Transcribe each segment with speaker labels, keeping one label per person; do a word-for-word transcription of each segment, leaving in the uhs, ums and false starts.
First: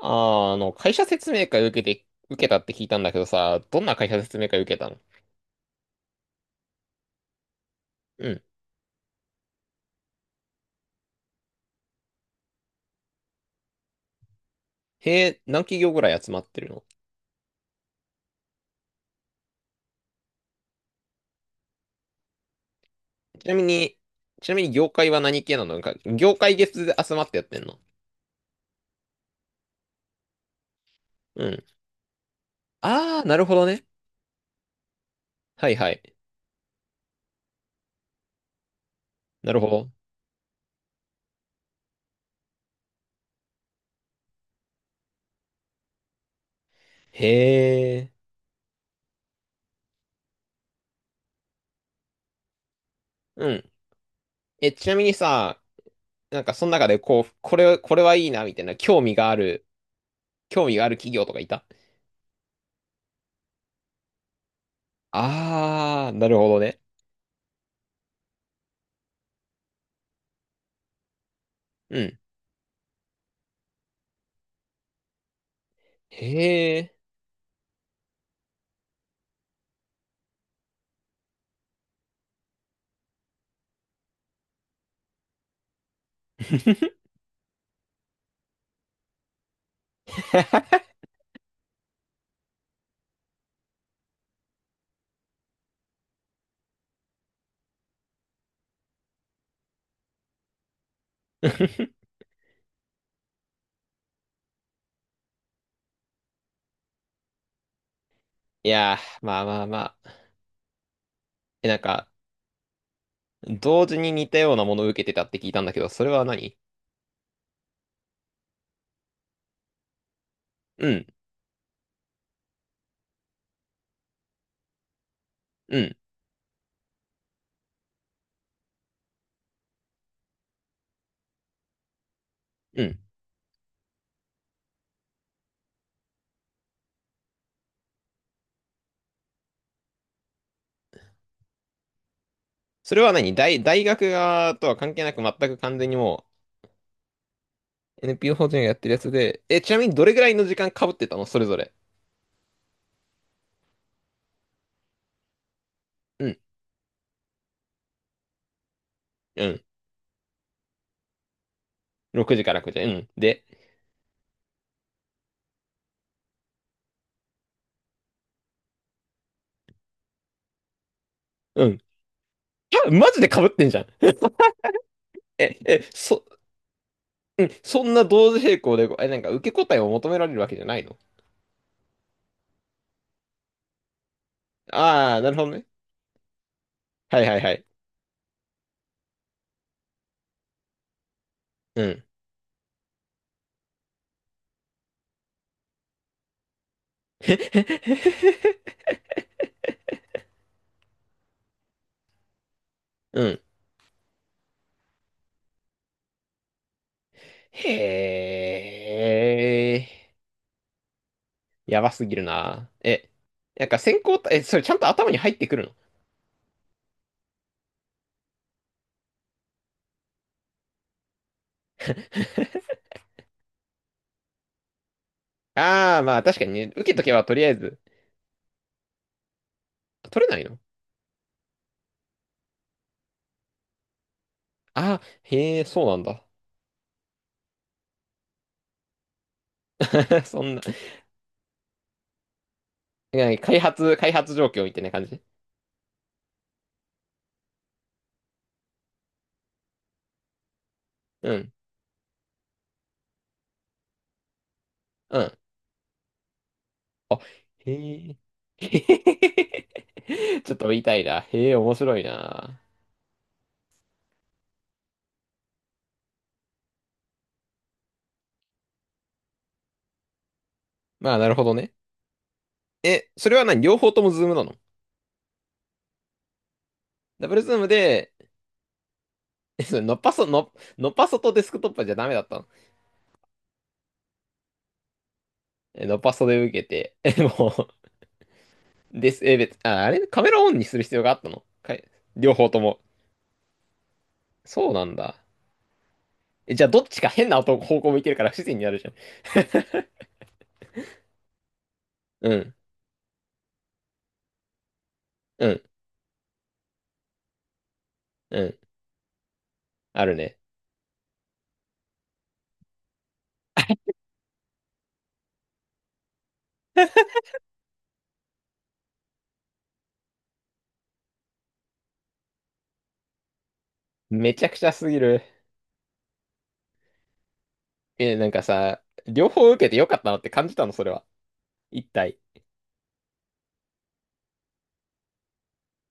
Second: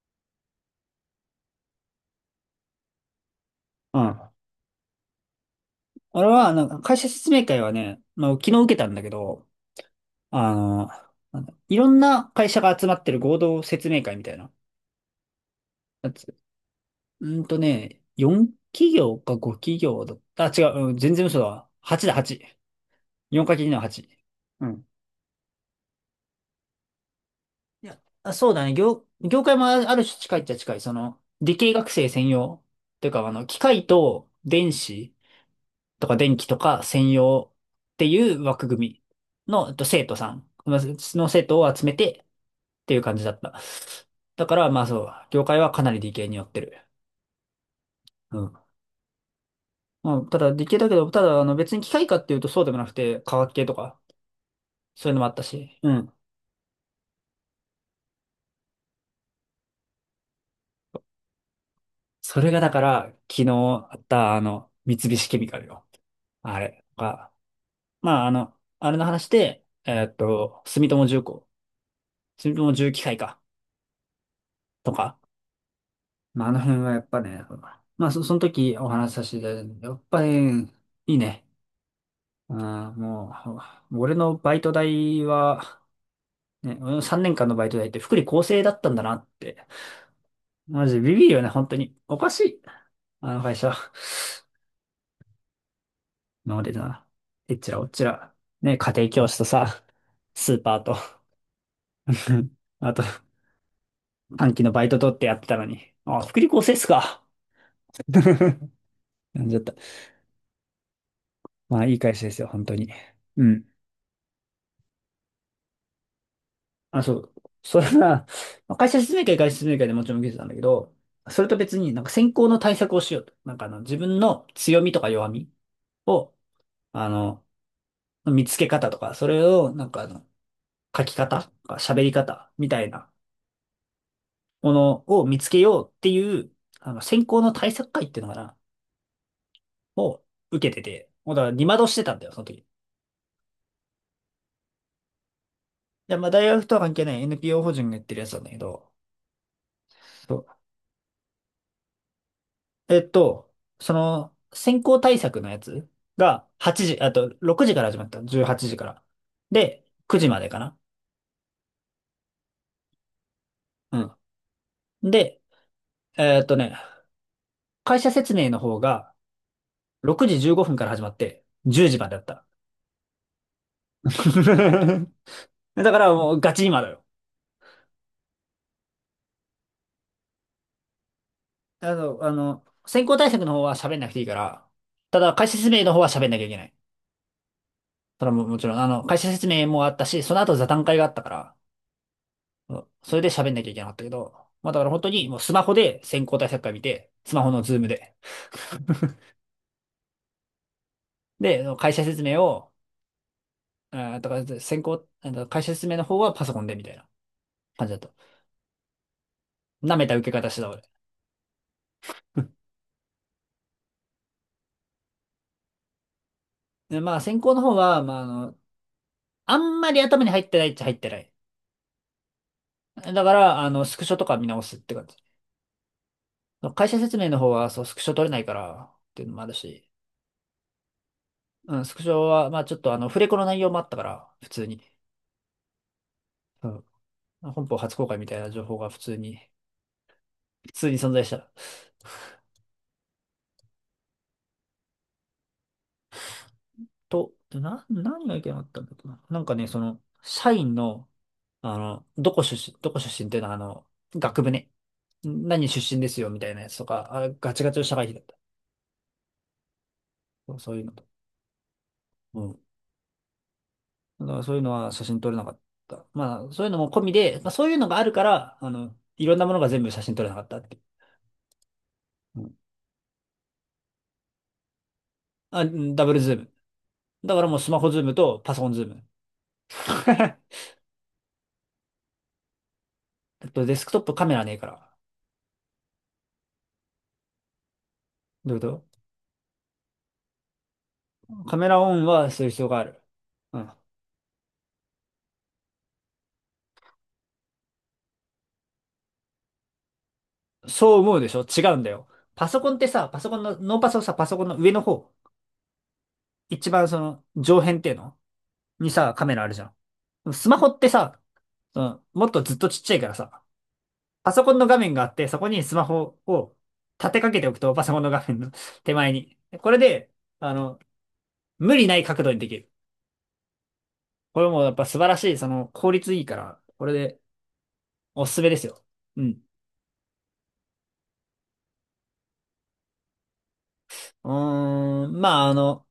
Speaker 1: あー、あの、会社説明会受けて、受けたって聞いたんだけどさ、どんな
Speaker 2: うん。
Speaker 1: 会社
Speaker 2: あ
Speaker 1: 説明会受けたの？
Speaker 2: れは、なんか会社説明会はね、
Speaker 1: う
Speaker 2: まあ、
Speaker 1: ん。
Speaker 2: 昨日受けたんだけど、あの、なんだいろんな会社が集まってる合同説明会みたいな
Speaker 1: へえ、何企業ぐ
Speaker 2: や
Speaker 1: らい
Speaker 2: つ。
Speaker 1: 集まってるの？
Speaker 2: うーんとね、よん企業かご企業だった。あ、違う、うん、全然嘘だわ。はちだ、はち。よん
Speaker 1: ちな
Speaker 2: か
Speaker 1: み
Speaker 2: けるの
Speaker 1: に、
Speaker 2: はち。
Speaker 1: ちなみ
Speaker 2: う
Speaker 1: に
Speaker 2: ん。
Speaker 1: 業界は何系なの？なんか、業界別で集まってやってんの？
Speaker 2: いや、あ、そうだね。業、業界もあある種近いっちゃ近い。その、
Speaker 1: う
Speaker 2: 理
Speaker 1: ん。
Speaker 2: 系学生専用。という
Speaker 1: あ
Speaker 2: か、
Speaker 1: ー、
Speaker 2: あ
Speaker 1: なる
Speaker 2: の、
Speaker 1: ほ
Speaker 2: 機
Speaker 1: どね。
Speaker 2: 械と電子
Speaker 1: はいは
Speaker 2: と
Speaker 1: い。
Speaker 2: か電気とか専用っていう枠組み
Speaker 1: なるほ
Speaker 2: の、えっと、
Speaker 1: ど。
Speaker 2: 生徒さん、まあその生徒を集めてっていう感じだった。だから、まあそう、業界はかなり理系に寄ってる。
Speaker 1: へえ。
Speaker 2: うん。まあ、ただ理系だけど、ただあの別に機械科っていうとそうでもなくて、化
Speaker 1: う
Speaker 2: 学系
Speaker 1: ん。
Speaker 2: とか、
Speaker 1: え、ちなみ
Speaker 2: そうい
Speaker 1: に
Speaker 2: うのもあった
Speaker 1: さ、
Speaker 2: し。うん。
Speaker 1: なんかその中でこう、これ、これはいいな、みたいな、興味がある、興味がある企業とかいた？
Speaker 2: それがだから、昨日あったあの、三菱ケミカルよ。
Speaker 1: あー、なるほ
Speaker 2: あ
Speaker 1: どね。
Speaker 2: れが、まああの、あれの話で、えーっと、住友重工、
Speaker 1: うん。
Speaker 2: 住友重機械かとか、まあ、あの
Speaker 1: へ
Speaker 2: 辺は
Speaker 1: え。
Speaker 2: やっぱね、まあ、そ、その時お話しさせていただいたんだけどやっぱり、いいね。あもう、俺のバイト代は、ね、俺のさんねんかんのバイト代って福利厚生だったんだなって。マ ジビビるよね、本当に。おかしい。あの会社。今までな。えっちらおっちら。ね、家庭教師とさ、スーパーと。あと、短期のバイト取ってやってたのに。あ、福利厚生っすか。
Speaker 1: いやー、ま
Speaker 2: な
Speaker 1: あ
Speaker 2: んじゃ
Speaker 1: ま
Speaker 2: っ
Speaker 1: あ
Speaker 2: た。
Speaker 1: まあ。え、なん
Speaker 2: まあ、いい
Speaker 1: か、
Speaker 2: 会社ですよ、本当に。うん。
Speaker 1: 同時に似たようなものを受けてたって聞いたんだけど、それは何？
Speaker 2: あ、そう。それは、まあ会社説明会、会社説明会でもちろん受けてたんだけ
Speaker 1: う
Speaker 2: ど、
Speaker 1: ん、
Speaker 2: それと別になんか選考の対策をしようと。なんかあの、自分の強みとか弱み
Speaker 1: うん、
Speaker 2: を、あの、見つけ方とか、それをなんかあの、書き方とか喋り方みた
Speaker 1: う
Speaker 2: い
Speaker 1: ん。
Speaker 2: なものを見つけようっていう、あの、選考の対策会っていうのかな、を受けてて、もうだから二窓してたんだよ、その時。い
Speaker 1: それは何大、大学側とは関係なく全く完全に
Speaker 2: や、
Speaker 1: も
Speaker 2: まあ大学とは関係ない エヌピーオー 法人がやっ
Speaker 1: う
Speaker 2: てるやつ
Speaker 1: エヌピーオー
Speaker 2: なん
Speaker 1: 法
Speaker 2: だ
Speaker 1: 人
Speaker 2: け
Speaker 1: がやってる
Speaker 2: ど、
Speaker 1: やつで、え、ちなみにどれぐらい
Speaker 2: そ
Speaker 1: の
Speaker 2: う
Speaker 1: 時間被ってたの、それぞれ？
Speaker 2: えっと、その、先行対策のやつ
Speaker 1: うん、
Speaker 2: がはちじ、あとろくじから始まったの。じゅうはちじから。
Speaker 1: うん。
Speaker 2: で、くじまでかな。
Speaker 1: ろくじからくじ。うん。で、
Speaker 2: うん。で、えっとね、会社説明の方がろくじじゅうごふんから始まって
Speaker 1: うん。
Speaker 2: じゅうじまでだった。
Speaker 1: あ、マジで被ってんじゃん。え、
Speaker 2: だ
Speaker 1: え、
Speaker 2: から
Speaker 1: そ、
Speaker 2: もうガチ今だよ。
Speaker 1: うん、そんな同時並行で、え、なんか受け答えを求められるわけじゃないの？
Speaker 2: あの、あの、先行対策の方は喋んなくていいから、
Speaker 1: ああ
Speaker 2: た
Speaker 1: ー、な
Speaker 2: だ
Speaker 1: るほ
Speaker 2: 会
Speaker 1: ど
Speaker 2: 社
Speaker 1: ね。
Speaker 2: 説明の方は喋んなきゃいけない。
Speaker 1: はいはいはい。
Speaker 2: それはもうもちろん、あの、会社説明もあったし、その後座談会があったから、
Speaker 1: うん。
Speaker 2: うんそれで喋んなきゃいけなかったけど、まあだから本当にもうスマホで先行対策会見て、スマホのズームで。で、会社説明を、
Speaker 1: うん。
Speaker 2: あーだから先行、あの会社説明の方はパソコンでみたいな感じだと。
Speaker 1: へえ、
Speaker 2: 舐めた受け方してた俺。
Speaker 1: やばすぎるな。え、なんか選考た、え、それちゃんと頭に入ってくる
Speaker 2: で、まあ先行の方は、まああの、あんまり頭に入ってないっちゃ入ってない。だから、あの、スクショとか見直すって感じ。
Speaker 1: の？ああー、まあ確かにね、受
Speaker 2: 会
Speaker 1: け
Speaker 2: 社
Speaker 1: とけ
Speaker 2: 説
Speaker 1: ば
Speaker 2: 明
Speaker 1: と
Speaker 2: の
Speaker 1: りあ
Speaker 2: 方
Speaker 1: え
Speaker 2: は、
Speaker 1: ず、
Speaker 2: そう、スクショ取れないからっていうのもあるし、
Speaker 1: 取れないの？
Speaker 2: うん、スクショは、まあちょっとあの、フレコの内容もあったから、普通に。
Speaker 1: ああー、へえ、そうなんだ。
Speaker 2: うん、本邦初公開みたいな情報が普通に。
Speaker 1: そんな、なんか
Speaker 2: 普通に存在したら。
Speaker 1: ね開発、開発状況みたいな感じ？
Speaker 2: と、でな、何がいけなかったんだっけな。なんかね、その、社員の、
Speaker 1: うん、
Speaker 2: あの、どこ出身、どこ出身っていうのは、あの、学部ね。
Speaker 1: うん。
Speaker 2: 何出身ですよ、みたいなやつとか、
Speaker 1: あ、
Speaker 2: あ、ガチガ
Speaker 1: へ
Speaker 2: チの社会人
Speaker 1: え。
Speaker 2: だった。
Speaker 1: へへへへちょ
Speaker 2: そ
Speaker 1: っ
Speaker 2: う
Speaker 1: と
Speaker 2: そ
Speaker 1: 言
Speaker 2: う
Speaker 1: い
Speaker 2: いうの
Speaker 1: たい
Speaker 2: と。
Speaker 1: な。へえ、面白い
Speaker 2: う
Speaker 1: な。
Speaker 2: ん。だからそういうのは写真撮れなかった。まあ、そういうのも込みで、まあそういうのがあるから、あの、いろんなものが全部写真撮れなかったってい
Speaker 1: まあなるほどね。
Speaker 2: う。うん。
Speaker 1: え、それは何、両方ともズームなの？
Speaker 2: あ、うんダブルズーム。
Speaker 1: ダブ
Speaker 2: だ
Speaker 1: ル
Speaker 2: から
Speaker 1: ズ
Speaker 2: も
Speaker 1: ー
Speaker 2: う
Speaker 1: ム
Speaker 2: スマホズー
Speaker 1: で、
Speaker 2: ムとパソコンズーム。
Speaker 1: えそれのっぱそ、の、のっぱそとデスクトップじゃダメだったの？
Speaker 2: あとデスクトップカメラねえから。
Speaker 1: ノパソで受けて、え、も
Speaker 2: どういうこ
Speaker 1: う、です、え、別、あ、あれ、カメラオンにする必要があったの
Speaker 2: と。カメ
Speaker 1: か
Speaker 2: ラ
Speaker 1: い、
Speaker 2: オンは
Speaker 1: 両
Speaker 2: す
Speaker 1: 方
Speaker 2: る
Speaker 1: と
Speaker 2: 必要が
Speaker 1: も？
Speaker 2: ある。うん
Speaker 1: そうなんだ。え、じゃあどっちか変な音方向向いてるから不自然になるじゃん。
Speaker 2: そう思うでしょ違うんだよ。
Speaker 1: う
Speaker 2: パ
Speaker 1: ん、
Speaker 2: ソコンってさ、パソコンの、ノーパソさ、パソコンの上の方、
Speaker 1: うん、
Speaker 2: 一番その上辺っていうの
Speaker 1: うん。
Speaker 2: にさ、カメラあるじゃん。で
Speaker 1: ある
Speaker 2: も
Speaker 1: ね。
Speaker 2: スマホってさ、うん、もっとずっとちっちゃいからさ、パソコンの画面があって、そこにスマホを立てかけておくと、パソコンの画面の 手前に。これで、あの、無理ない角度にできる。
Speaker 1: め
Speaker 2: こ
Speaker 1: ち
Speaker 2: れ
Speaker 1: ゃく
Speaker 2: も
Speaker 1: ち
Speaker 2: や
Speaker 1: ゃ
Speaker 2: っぱ
Speaker 1: すぎ
Speaker 2: 素晴ら
Speaker 1: る。
Speaker 2: しい、その効率いいから、これで
Speaker 1: え、な
Speaker 2: お
Speaker 1: ん
Speaker 2: す
Speaker 1: か
Speaker 2: すめです
Speaker 1: さ、
Speaker 2: よ。う
Speaker 1: 両
Speaker 2: ん。
Speaker 1: 方受けてよかったなって感じたの、それは。一体。
Speaker 2: うーん、まああの、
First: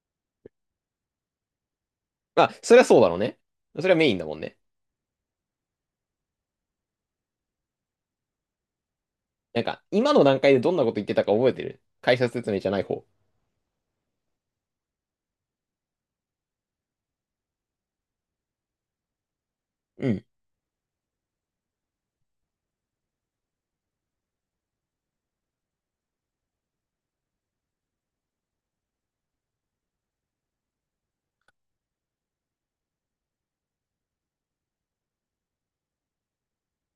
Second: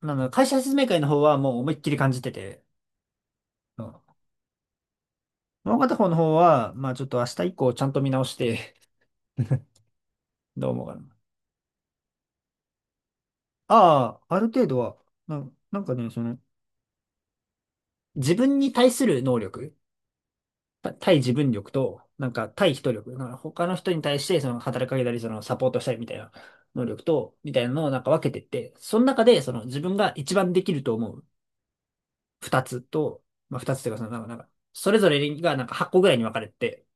Speaker 2: なんだろう会社説明会の方はもう思いっきり感じて
Speaker 1: まあ、
Speaker 2: て、
Speaker 1: それはそうだろうね。そ
Speaker 2: う
Speaker 1: れ
Speaker 2: ん
Speaker 1: はメインだもんね。
Speaker 2: もう片方の方は、まあちょっと明日以降ちゃんと見直して、
Speaker 1: なんか、今の段階 で
Speaker 2: どう
Speaker 1: どんな
Speaker 2: 思う
Speaker 1: こと
Speaker 2: かな。
Speaker 1: 言ってたか覚えてる、解説説明じゃない方。
Speaker 2: ああ、ある程度は、な、なんかね、その、自分に対する能力、
Speaker 1: うん。
Speaker 2: た対自分力と、なんか対人力、なんか他の人に対してその働きかけたり、そのサポートしたりみたいな能力と、みたいなのをなんか分けてって、その中でその自分が一番できると思う二つと、まあ二つというかそのなんか、なんかそれぞれがなんかはちこぐらいに分かれてて、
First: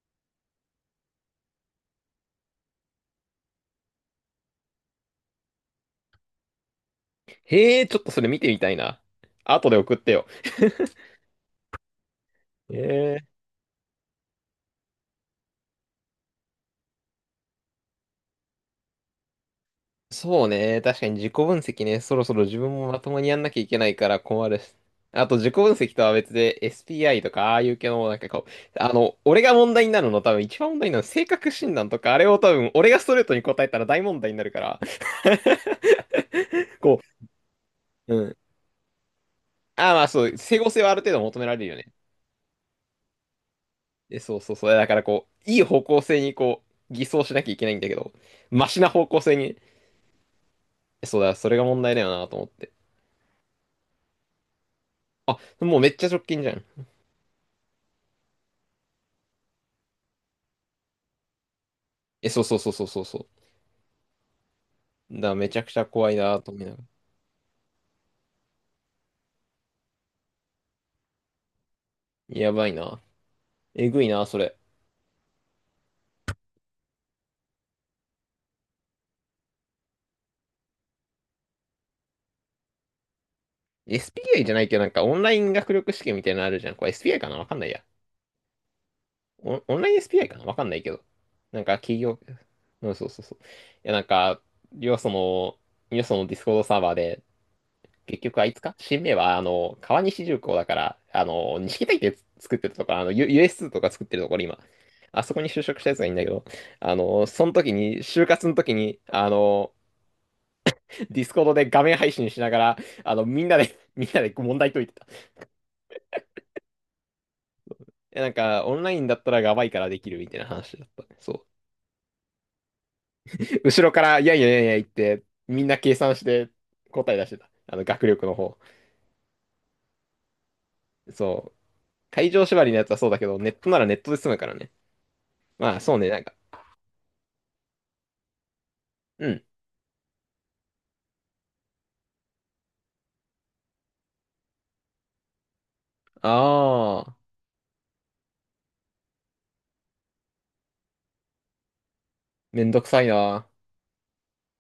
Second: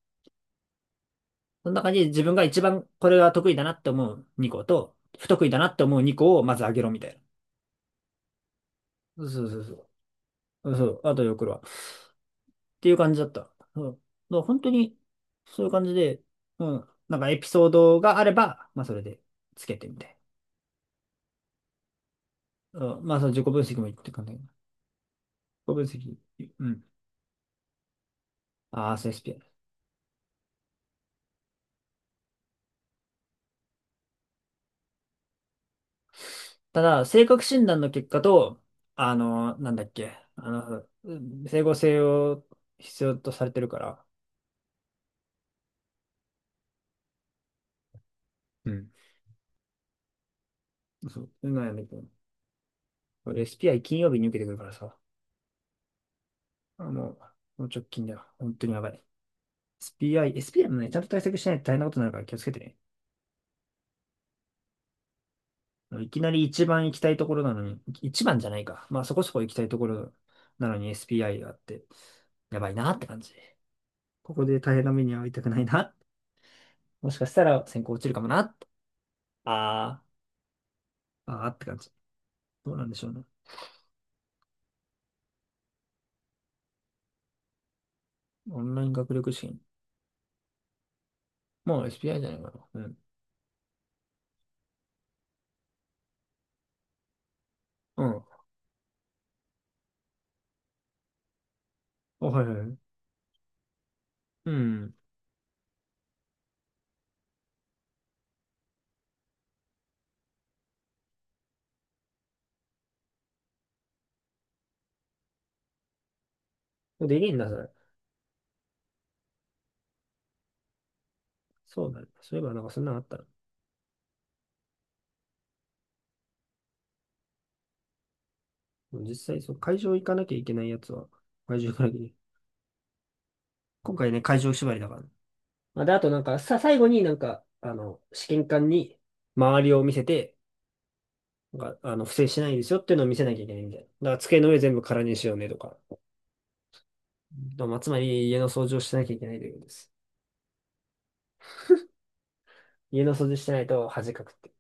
Speaker 2: その中に自分が一番これが得意だなって思うにこと、不得意だなって思うにこをまず上げろみたいな。
Speaker 1: へえ、ちょっとそれ見てみたいな。
Speaker 2: そうそう
Speaker 1: 後
Speaker 2: そ
Speaker 1: で送ってよ。
Speaker 2: う。そう、あとで送るわ。っ
Speaker 1: へ
Speaker 2: ていう感じだ
Speaker 1: え。
Speaker 2: った。うん。だから本当に、そういう感じで、うん。なんかエピソードがあれば、まあそれでつけてみたい
Speaker 1: そうね。確かに自己分析ね。そろそろ自分
Speaker 2: な。
Speaker 1: もま
Speaker 2: うん。
Speaker 1: と
Speaker 2: ま
Speaker 1: も
Speaker 2: あそ
Speaker 1: に
Speaker 2: の
Speaker 1: やん
Speaker 2: 自己
Speaker 1: な
Speaker 2: 分
Speaker 1: きゃいけ
Speaker 2: 析
Speaker 1: な
Speaker 2: もいい
Speaker 1: い
Speaker 2: っ
Speaker 1: か
Speaker 2: て
Speaker 1: ら
Speaker 2: 感じ。自
Speaker 1: 困るし。あと自己分
Speaker 2: 己分
Speaker 1: 析とは
Speaker 2: 析。
Speaker 1: 別で
Speaker 2: うん。
Speaker 1: エスピーアイ とかああいう系のなんかこう、あ
Speaker 2: ああ、そう
Speaker 1: の、
Speaker 2: s p
Speaker 1: 俺が問題になるの、多分一番問題になるのは性格診断とか、あれを多分俺がストレートに答えたら大問題になるから、
Speaker 2: た
Speaker 1: こ
Speaker 2: だ、性格診断の結
Speaker 1: う、う
Speaker 2: 果
Speaker 1: ん。
Speaker 2: と、あの、なんだ
Speaker 1: あ
Speaker 2: っ
Speaker 1: あ、まあ
Speaker 2: け、
Speaker 1: そう、
Speaker 2: あ
Speaker 1: 整合性
Speaker 2: の、
Speaker 1: はある程
Speaker 2: う
Speaker 1: 度求
Speaker 2: ん、
Speaker 1: められ
Speaker 2: 整
Speaker 1: る
Speaker 2: 合
Speaker 1: よね。
Speaker 2: 性を必要とされてるから、
Speaker 1: えそうそうそう。だからこう、いい方向性にこう、偽装しなきゃいけないんだけど、マ
Speaker 2: う
Speaker 1: シな
Speaker 2: ん。
Speaker 1: 方向性に、えそ
Speaker 2: そ
Speaker 1: う
Speaker 2: う、
Speaker 1: だ、そ
Speaker 2: う
Speaker 1: れが
Speaker 2: まいや
Speaker 1: 問
Speaker 2: ね
Speaker 1: 題
Speaker 2: け
Speaker 1: だ
Speaker 2: ど。
Speaker 1: よなと思って。
Speaker 2: 俺 エスピーアイ 金曜日に受けてくるからさ、
Speaker 1: あ、もうめっちゃ直近じゃん。
Speaker 2: あ、もう、もう直近だよ。本当にやばい。エスピーアイ、エスピーアイ もね、ちゃんと対策しないと大変なことになるから
Speaker 1: え、
Speaker 2: 気を
Speaker 1: そう
Speaker 2: つけ
Speaker 1: そう
Speaker 2: て
Speaker 1: そう
Speaker 2: ね。
Speaker 1: そうそうそう。だからめちゃくちゃ
Speaker 2: あの
Speaker 1: 怖
Speaker 2: い
Speaker 1: い
Speaker 2: きな
Speaker 1: な
Speaker 2: り
Speaker 1: と思い
Speaker 2: 一
Speaker 1: ながら。
Speaker 2: 番行きたいところなのに、一番じゃないか。まあそこそこ行きたいところなのに エスピーアイ があって、
Speaker 1: や
Speaker 2: や
Speaker 1: ば
Speaker 2: ば
Speaker 1: い
Speaker 2: いなっ
Speaker 1: な。
Speaker 2: て感じ。
Speaker 1: えぐいな、
Speaker 2: こ
Speaker 1: そ
Speaker 2: こ
Speaker 1: れ。
Speaker 2: で大変な目に遭いたくないな。もしかしたら選考落ちるかもな。あー、あーって感じ。どうなんでしょうね。
Speaker 1: エスピーアイ じゃないけど、なんかオンライン学力試験みたいなのあるじゃん。これ エスピーアイ かなわかんないや。
Speaker 2: オンライン学力試
Speaker 1: オ
Speaker 2: 験。
Speaker 1: ン、オンライン エスピーアイ かなわかんないけど。なんか
Speaker 2: もう
Speaker 1: 企業、
Speaker 2: エスピーアイ じゃないかな。う
Speaker 1: うん
Speaker 2: ん。
Speaker 1: そうそうそう。いや、なんか、よその、よそのディスコードサーバーで、
Speaker 2: う
Speaker 1: 結
Speaker 2: ん。
Speaker 1: 局あいつか新名は、あの、川西重工だから、あの、錦帯って
Speaker 2: あはいは
Speaker 1: 作
Speaker 2: い
Speaker 1: って
Speaker 2: は
Speaker 1: る
Speaker 2: い。
Speaker 1: ところ、あの、U- ス s ツーとか作ってるところ、
Speaker 2: う
Speaker 1: 今。
Speaker 2: ん。
Speaker 1: あそこに就職したやつがいいんだけど、あの、その時に、就活の時に、あの、ディスコードで画面配信しながら、あの、みんなで みんなで問題解いてた。
Speaker 2: できるんだ、それ。
Speaker 1: え、なんか、オンラインだったらやばいからできるみたいな話だったね。そ
Speaker 2: そうだね。そういえば、なんかそんなのあったら。
Speaker 1: う。後ろから、いやいやいやいや言って、みんな計算して答え出してた。あの、学力の方。
Speaker 2: 実際、そう、会場行かなきゃいけないやつは、
Speaker 1: そう。
Speaker 2: 会場行かなきゃいけない。
Speaker 1: 会場縛りのやつはそうだけど、ネットならネ
Speaker 2: 今
Speaker 1: ット
Speaker 2: 回
Speaker 1: で
Speaker 2: ね、
Speaker 1: 済む
Speaker 2: 会
Speaker 1: か
Speaker 2: 場
Speaker 1: らね。
Speaker 2: 縛りだから。
Speaker 1: まあ、
Speaker 2: まあで、
Speaker 1: そう
Speaker 2: あ
Speaker 1: ね、
Speaker 2: と
Speaker 1: な
Speaker 2: な
Speaker 1: ん
Speaker 2: ん
Speaker 1: か。
Speaker 2: か、さ、最後になんか、あの、試験官に
Speaker 1: うん。
Speaker 2: 周りを見せて、なんか、あの、不正しないですよっていうのを見せなきゃいけないみたいな。だから机の上全部空にしようねとか。
Speaker 1: ああ、
Speaker 2: まあ、つまり家の掃除をしなきゃいけないということです。
Speaker 1: めんどくさ
Speaker 2: 家
Speaker 1: い
Speaker 2: の掃除し
Speaker 1: な。
Speaker 2: てないと恥かくって。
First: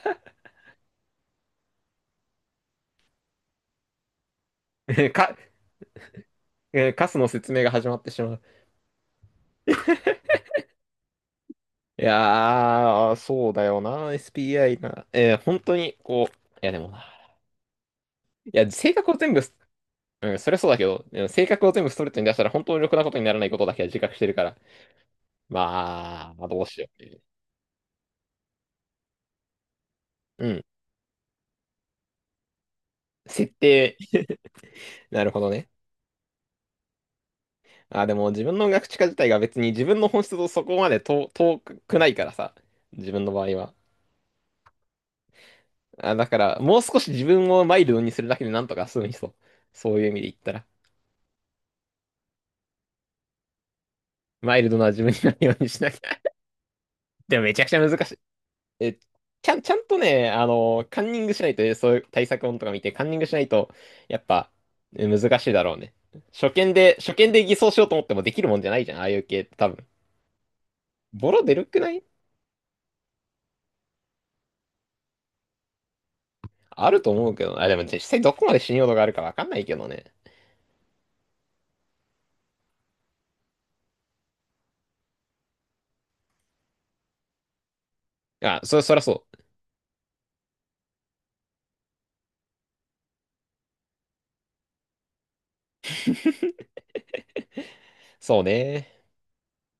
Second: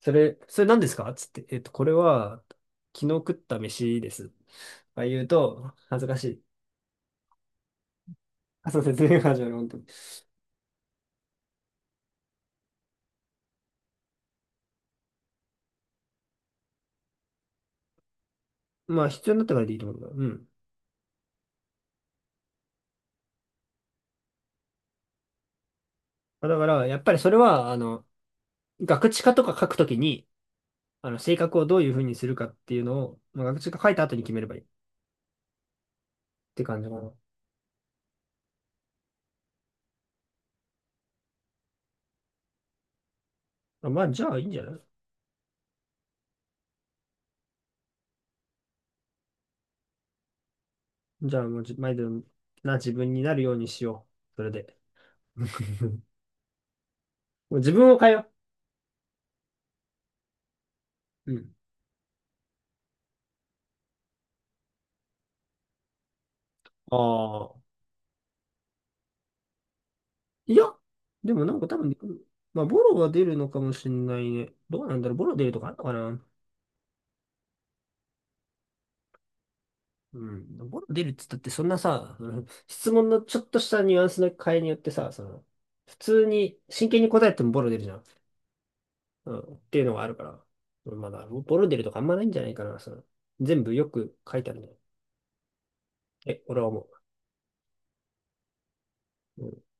Speaker 2: それ、それ何ですかつって、えっと、これは、昨日食った飯です。あ 言う
Speaker 1: か、
Speaker 2: と、恥ずかしい。
Speaker 1: えー、カスの説明が始まってしまう。
Speaker 2: あ、そう、説明が始まる、本当に。
Speaker 1: いやー、そうだよな、エスピーアイ な。えー本当に、こう、いやでもな、いや、性
Speaker 2: まあ、
Speaker 1: 格を
Speaker 2: 必
Speaker 1: 全
Speaker 2: 要に
Speaker 1: 部、
Speaker 2: なったからでいいと思うんだ。う
Speaker 1: うん、
Speaker 2: ん。
Speaker 1: それはそうだけど、うん、性格を全部ストレートに出したら本当にろくなことにならないことだけは自覚してるから。まあ、まあ
Speaker 2: まあだ
Speaker 1: どう
Speaker 2: か
Speaker 1: しよ
Speaker 2: ら、
Speaker 1: うっ
Speaker 2: やっ
Speaker 1: て
Speaker 2: ぱ
Speaker 1: い
Speaker 2: り
Speaker 1: う。
Speaker 2: それは、あの、ガクチカとか書くときに、
Speaker 1: うん。
Speaker 2: あの、性格をどういうふうにするかっていうのを、まあ、
Speaker 1: 設
Speaker 2: 学習が書い
Speaker 1: 定。
Speaker 2: た後に決 めればいいっ
Speaker 1: なるほどね。
Speaker 2: て感じかな。ま
Speaker 1: あ、でも自分の学知化自体が別に自分の本質とそこまで遠遠くないからさ。自分の場合は。
Speaker 2: あまあ、じゃあいいんじゃない？
Speaker 1: あ、だから、もう少し自分をマイルドにするだけでなんとか済むにそう。そういう意味で言ったら。
Speaker 2: じゃあもうじ、毎度な自分になるようにしよう。それ
Speaker 1: マイルド
Speaker 2: で。
Speaker 1: な自分にな る
Speaker 2: も
Speaker 1: ようにしなきゃ。でもめ
Speaker 2: う
Speaker 1: ちゃく
Speaker 2: 自
Speaker 1: ちゃ
Speaker 2: 分を
Speaker 1: 難
Speaker 2: 変
Speaker 1: し
Speaker 2: え
Speaker 1: い。
Speaker 2: よ
Speaker 1: え、ちゃん、ちゃんとね、あの、カンニン
Speaker 2: う。
Speaker 1: グ
Speaker 2: う
Speaker 1: しない
Speaker 2: ん。
Speaker 1: とね、えそういう対策本とか見て、カンニングしないと、やっぱ、え難しいだろうね。初見で、
Speaker 2: あ
Speaker 1: 初見で偽
Speaker 2: あ、
Speaker 1: 装しようと思ってもできるもんじゃないじゃん、ああいう系って多分。
Speaker 2: いや、
Speaker 1: ボ
Speaker 2: で
Speaker 1: ロ
Speaker 2: もな
Speaker 1: 出
Speaker 2: ん
Speaker 1: る
Speaker 2: か多
Speaker 1: くな
Speaker 2: 分、
Speaker 1: い？
Speaker 2: まあ、ボロは出るのかもしれないね。どうなんだろう、ボロ出るとかあるのかな？
Speaker 1: あると思うけど、あ、でも実際どこまで信用度があるかわかんないけどね。
Speaker 2: うん。ボロ出るって言ったって、そんなさ、あの質問のちょっとしたニュアンスの変えによってさ、その、普通に、真剣に答えてもボロ出るじゃん。
Speaker 1: あ、そ、そりゃそ
Speaker 2: う
Speaker 1: う。
Speaker 2: ん、っていうのがあるから。まだ、ボロ出るとかあんまないんじゃないかな。その全部よく書いてあるね。え、俺は思
Speaker 1: そうね。
Speaker 2: う。うん。